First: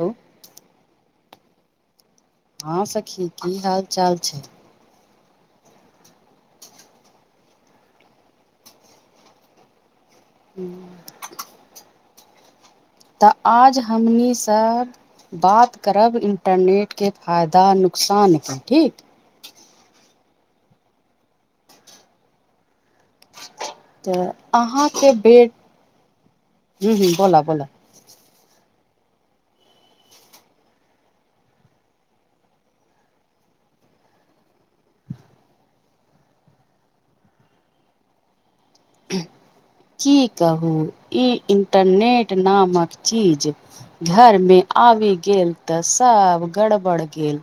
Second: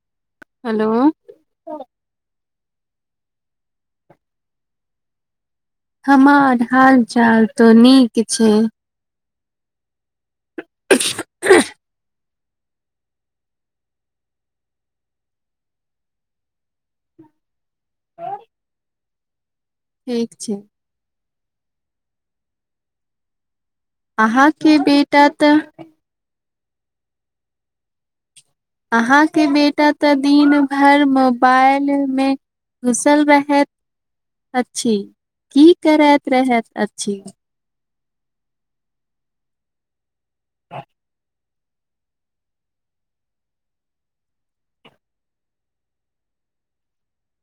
Hello hello हँं सखी की हाल चाल छै हमर हाल चाल तो नीक छै हूँ [unintelligible] तऽ आज हमनी सब बात करब इंटरनेट के फायदा नुकसान पर ठीक ठीक छै तऽ अहाँके बेटा बेट तऽ ह्म ह्म बोल बोल अहाँके बेटा तऽ दिन भैर मोबाइल मे घुसल रहैत अछि की करैत रहैत अछि की कहू ई इन्टरनेट नामक चीज घर मे आबि गेल तऽ सब गड़बड़ केल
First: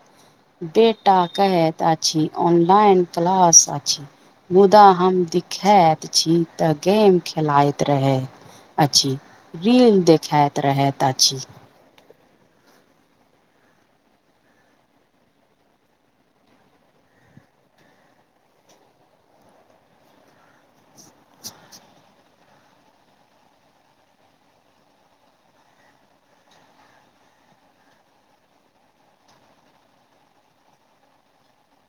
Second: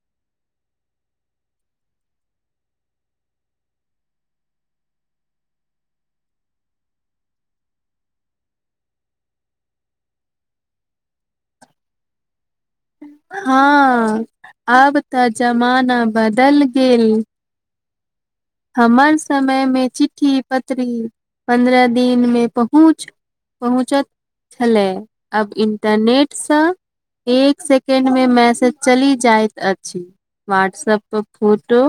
बेटा कहैत अछि ऑनलाइन क्लास अछि मुदा हम दिखैत छी तऽ गेम खेलाइत रहै अछि रील देखइत रहैत अछि हँ आब तऽ जमाना बदल गेल हमर समय मे चिठ्ठी पत्री पन्द्रह दिन मे पहुँच पहुँचत छलै आब इंटरनेटसँ एक सेकें्ड मे मैसेज चलि जाइत अछि वाट्सप पर फोटो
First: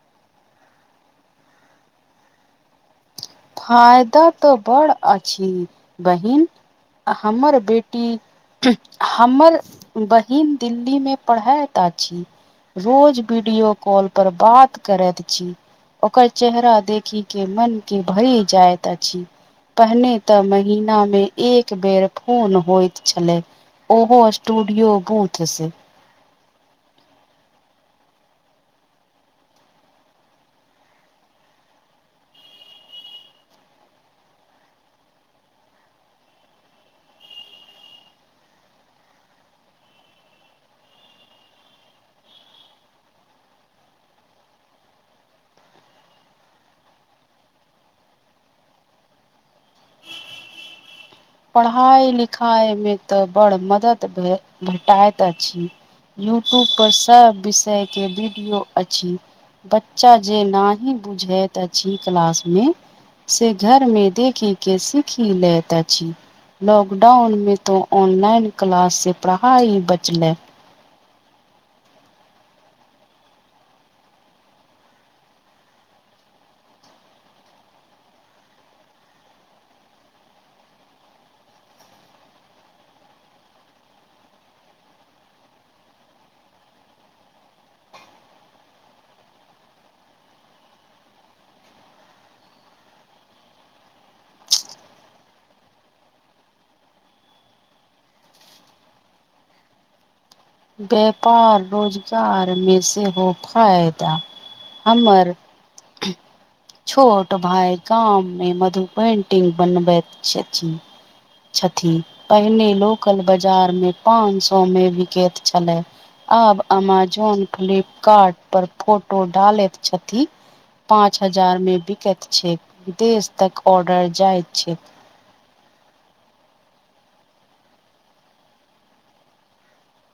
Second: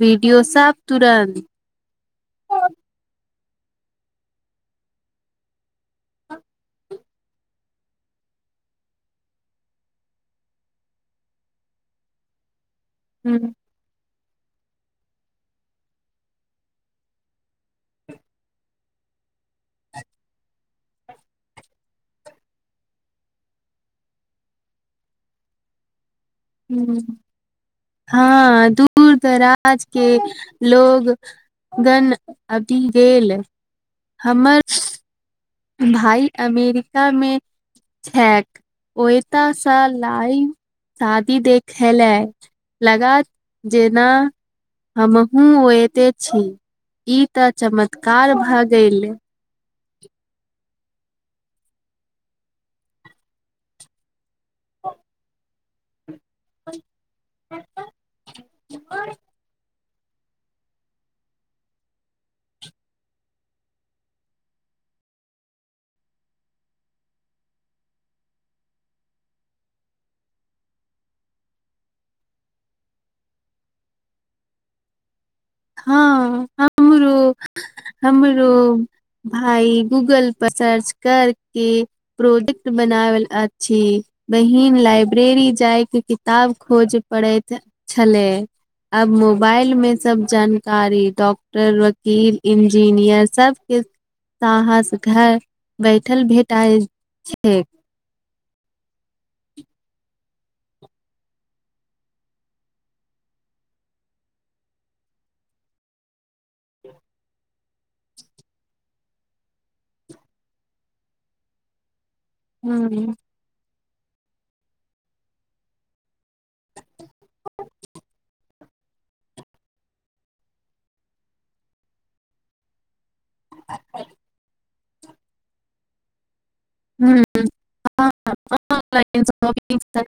वीडियो साब तुरन्त [inaudible] फायदा तऽ बड़ अछि बहिन हमर बेटी हमर बहिन दिल्ली मे पढ़यता अछि रोज वीडियो कॉल पर बात करैत छी ओकर चेहरा देखी के मन के भरी जायत अछि पहिने तऽ महिना मे एक बेर फोन होइत छलै ओहो स्टूडियो बूथ से ह हँ दूर दराज के लोग गन अभी गेल हमर भाइ अमेरिका मे छैैक ओता से लाइव शादी देखेलै लगात जेना हमहुूँ ओते छी ई त चमत्कार भ गेल पढ़ाइ लिखाइमे तऽ बड़ मदद भे भेटाइत अछि यूट्यूब पर सब विषय के वीडियो अछि बच्चा जे न ही बुझैत अछि क्लास मे से घर में देखी के सीखी लेतै छी लॉकडाउन में तो ऑनलाइन क्लास से पढ़ाई बचलै। हँ हमरो हमरो। भइ गूगल पर सर्च करके प्रोजेक्ट बनावल अछी। बहिन लाइब्रेरी जायके किताब खोज पड़ैत छलै। अब मोबाइल मे सब जानकारी डॉक्टर वकील इंजीनियर सबके ताहस घर बैठल भेटय छैय। व्यापार रोजगारमे सेहो फायदा हमर [unintelligible] छोट भााय गाम मे मधु पेन्टिंग बनबैत छथिन। छथि पहिने लोकल बाजार मे पाँच सौ मे विकेत छलै आब अमेजोन फ्लिपकार्ट पर फोटो डालैत छथिन पाँच हजार मे बिकैत छैय विदेश तक ऑर्डर जाय छैय। हूं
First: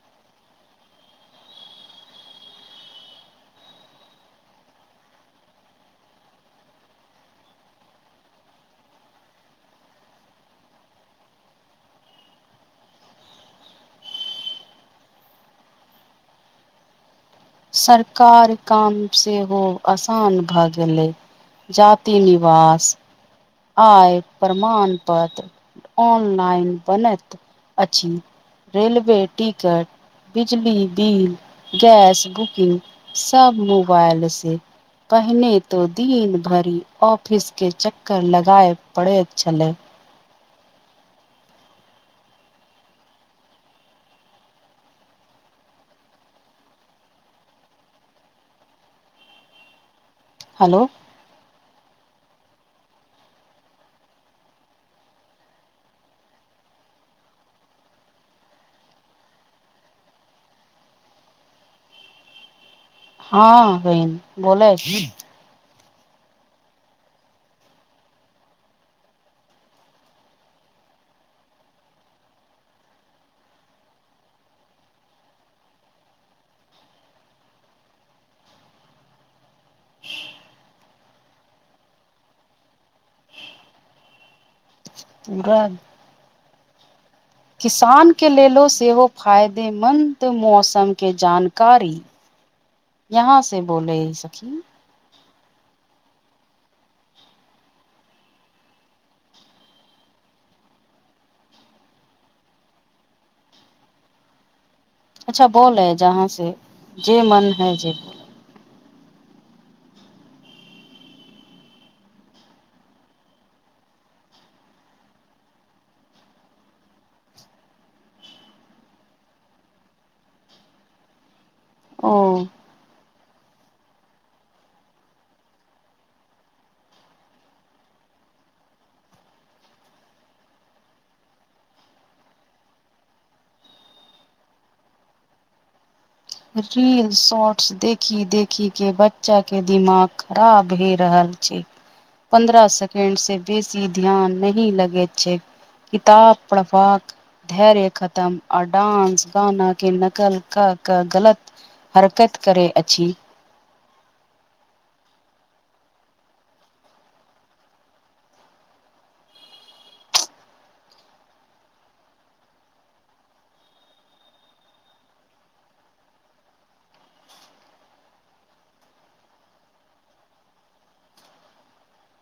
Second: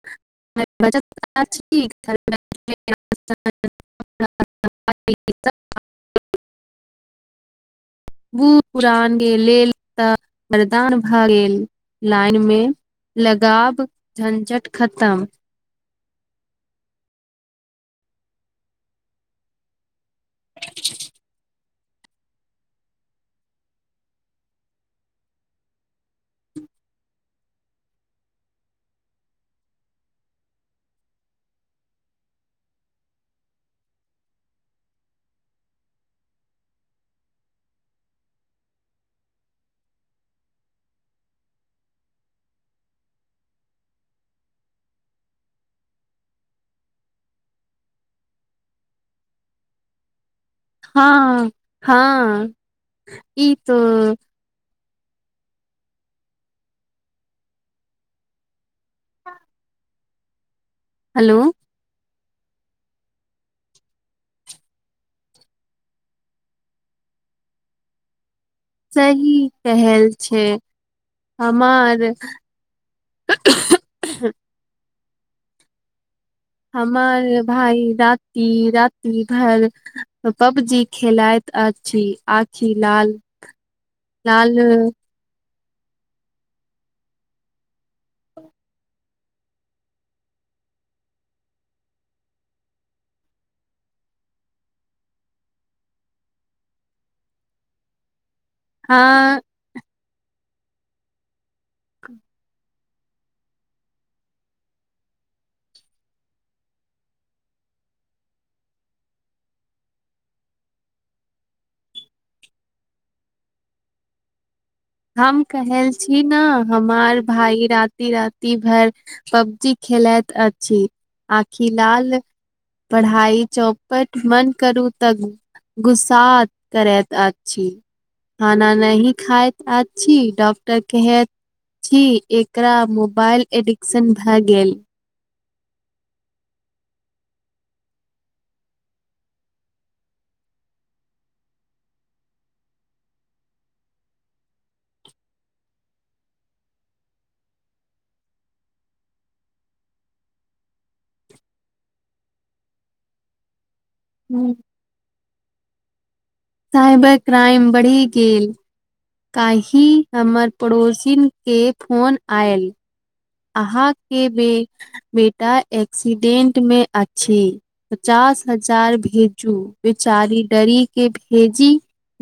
[unintelligible] [unintelligible] [unintelligible] बूढ पुरानके लेल तऽ वरदान भए गेल लाइन मे लगाब झञझट खतम। सरकार काम सेहो आसान भए गेलै। जाति निवास आय प्रमाण पत्र ऑनलाइन बनैत अछि। रेलवे टिकट बिजली बिल गैस बुकिंग सब मोबाइल से पहिने तो दिन भरि ऑफिस के चक् कर लगाए पड़ेत छलै। हेलो हँ हँ ई तो हेलो हँ बहिन बोलै। सही कहल छैय हमार [unintelligible] हमार भााय रति राति भर पबजी खेलइत अछि, आखी लाल लाल [unintelligible] किसान के लेलो सेहो फायदेमंन्द मौसम के जानकारी यहाँ से बोलय ह सखी। हँ क अच्छा बोले है जहाँ से जे मन है जे हम कहेल छी ने हमार भाई राति राति भरि पबजी खेलैत अछि आखिलाल ओ पढ़ाई चौ पट बंद करू तऽ गुस्सा करैत अछि। खाना नहि खाइत अछी डॉक्टर कहेत छी एकरा मोबाइल एडिक्शन भए गेल। रील् शॉर्ट्स देखि देखिके बच्चाके दिमाग खराब भए रहल छैय पन्द्रह सेकंड से बेसी ध्यान नहि लगैत छैय। किताब पढ़बाक धैर्य खतम आ डांस गाना के नकल क गलत हरकत करय अछि हूँ साइबर क्राइम बढ़ि गेल काल्हि हमर पड़ोसिन के फोन आयल अहाँके बे बेटा एक्सीडेंट में अछि पचास हजार भेजू बेचारी डरी के भेजी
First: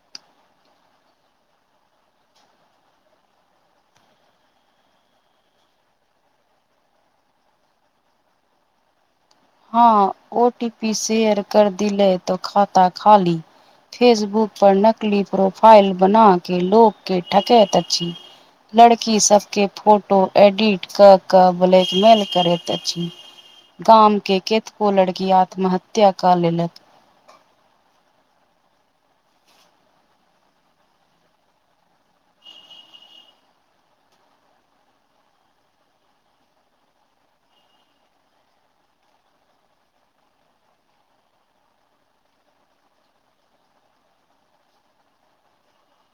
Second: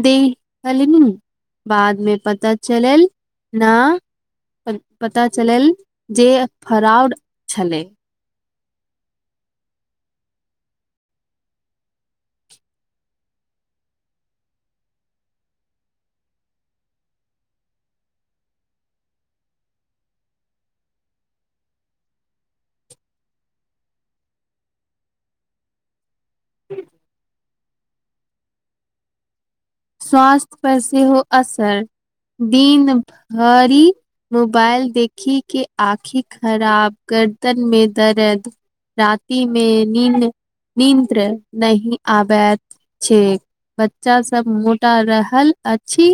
देहली बादमे पता चलल न पता चलल जे फराउड छलै हँ ओ टी पी शेयर कर दिलै तो खाता खाली फेसबुक पर नकली प्रोफाइल बना के लोग के ठकैत अछी लड़की सबके फोटो एडिट क क ब्लैकमेल करैत अछि गाम के केतबो को लड़की आत्महत्या क लेलक स्वास्थ्य पर सेहो असर दिन भरि मोबाइल देखी के आँखि खराब गर्दन में दर्द रति मे नींद नींद नही आबैत छै बच्चा सब मोट त रहल अछि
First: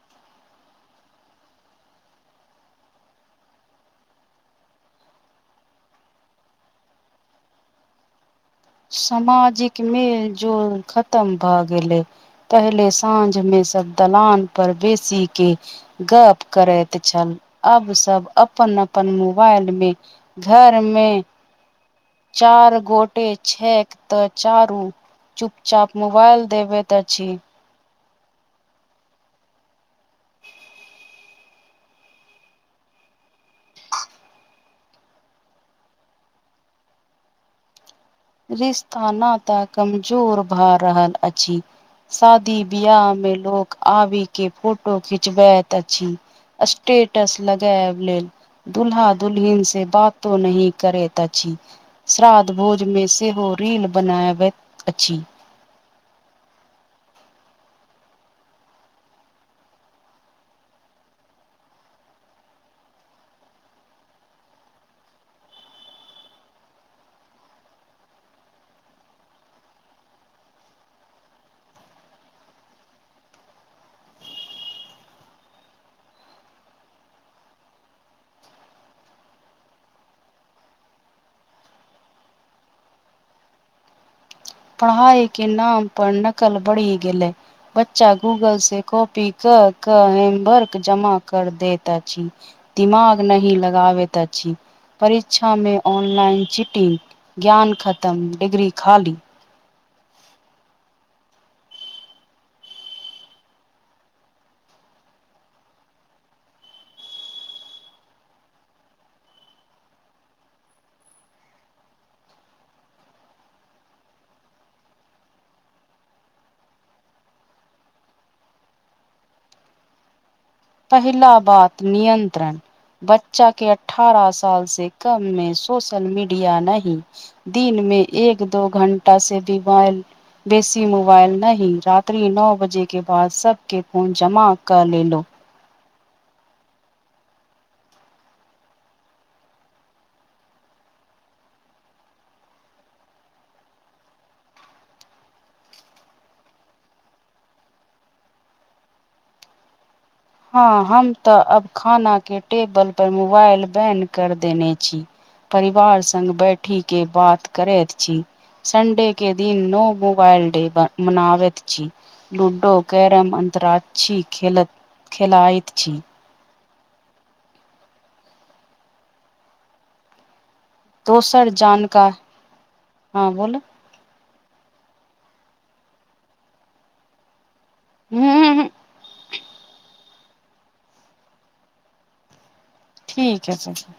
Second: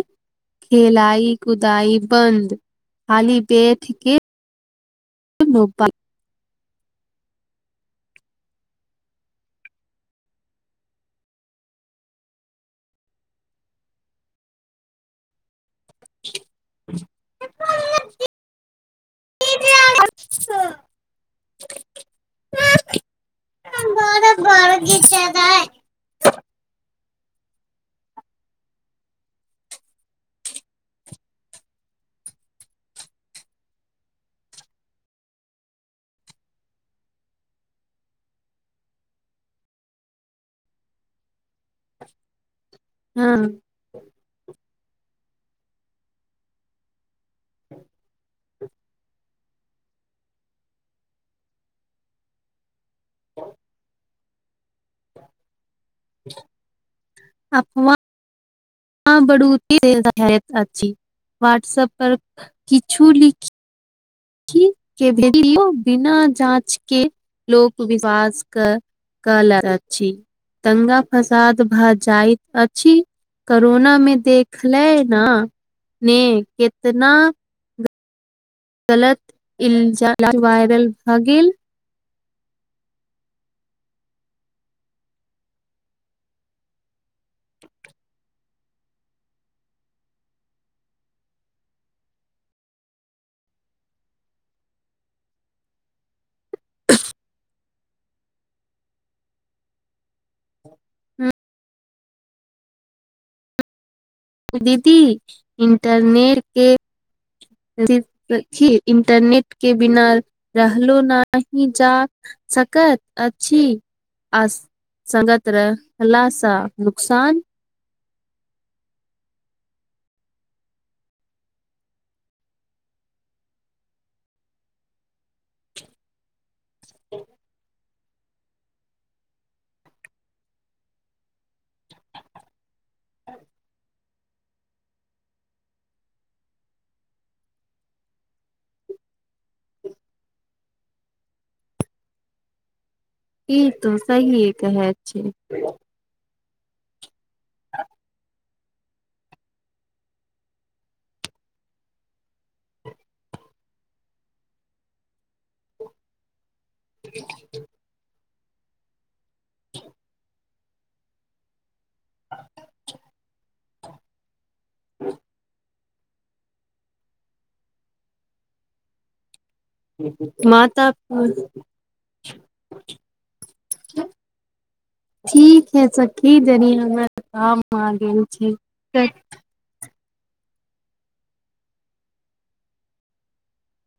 खेलाइ कुदई बन्द खाली बन्द के [unintelligible] सामाजिक में जो खतम भए गेलै पहले साँझ में सब दलान पर बेसी के गप करैत छल आब सब अपन अपन मोबाइल मे घरमे चार गोटे छैक तऽ चारू चुप चाप मोबाइल देबैत अछि रिस्ता नाता कमजोर भ रहल अछि सब दिबिया में हँ लोक आबी के फोटो खिचबैत अछि स्टेटस लगा लेल दुूल्हा दुलहिन से बातो नहि करेत अछि श्रादध भोज मे सेहो रील बनावय अछि [unintelligible] ह [unintelligible] व्हाट्सप पर किछु लिखी के भ बिना जाँच के लोक विवास क [unintelligible] कल दंगा फसाद भऽ जाइत अछि करोना मे देखले न ने कितना गलत इलजा वायरल भ गेल पढ़ाई के नाम पर नकल बढ़ी गेलै बच्चा गूगल से कॉपी क क हेमबर्क जमा कर देत अछि दिमाग नहि लगाबेत अछि परीक्षा मे ऑनलाइन चिटिंग ज्ञान खत्म डिग्री खाली दीदी इन्टरनेट के [unintelligible] इंटरनेट के बिना रहलो नाहि जा सकत अछि आस संगत रहला स नुकसान पहिला बात नियंत्रण बच्चा के अठारह साल से कम मे सोशल मीडिया नहि दिन मे एक दो घंटा से डिबाइल बेसी मोबाइल नहि राति नओ बजे के के बाद सबके फोन जमा कऽ लेलहुँ ई तो सहिए कहैत छी। हँ हम तऽ अब खाना के टेबल पर मोबाइल बैंन कर देने छी। परिवार संग बैठ ठीके बात करैत छी संडे के दिन नो मोबाइल डे मनाबैत छी लूडो कैरम अंताक्षरी खेल खेला‌इ छी [unintelligible] माता दोसर जानका हँ बोलो ठीक है सखी जनी हमर काम आ गेल हूँ छैय। ठीक है सखी।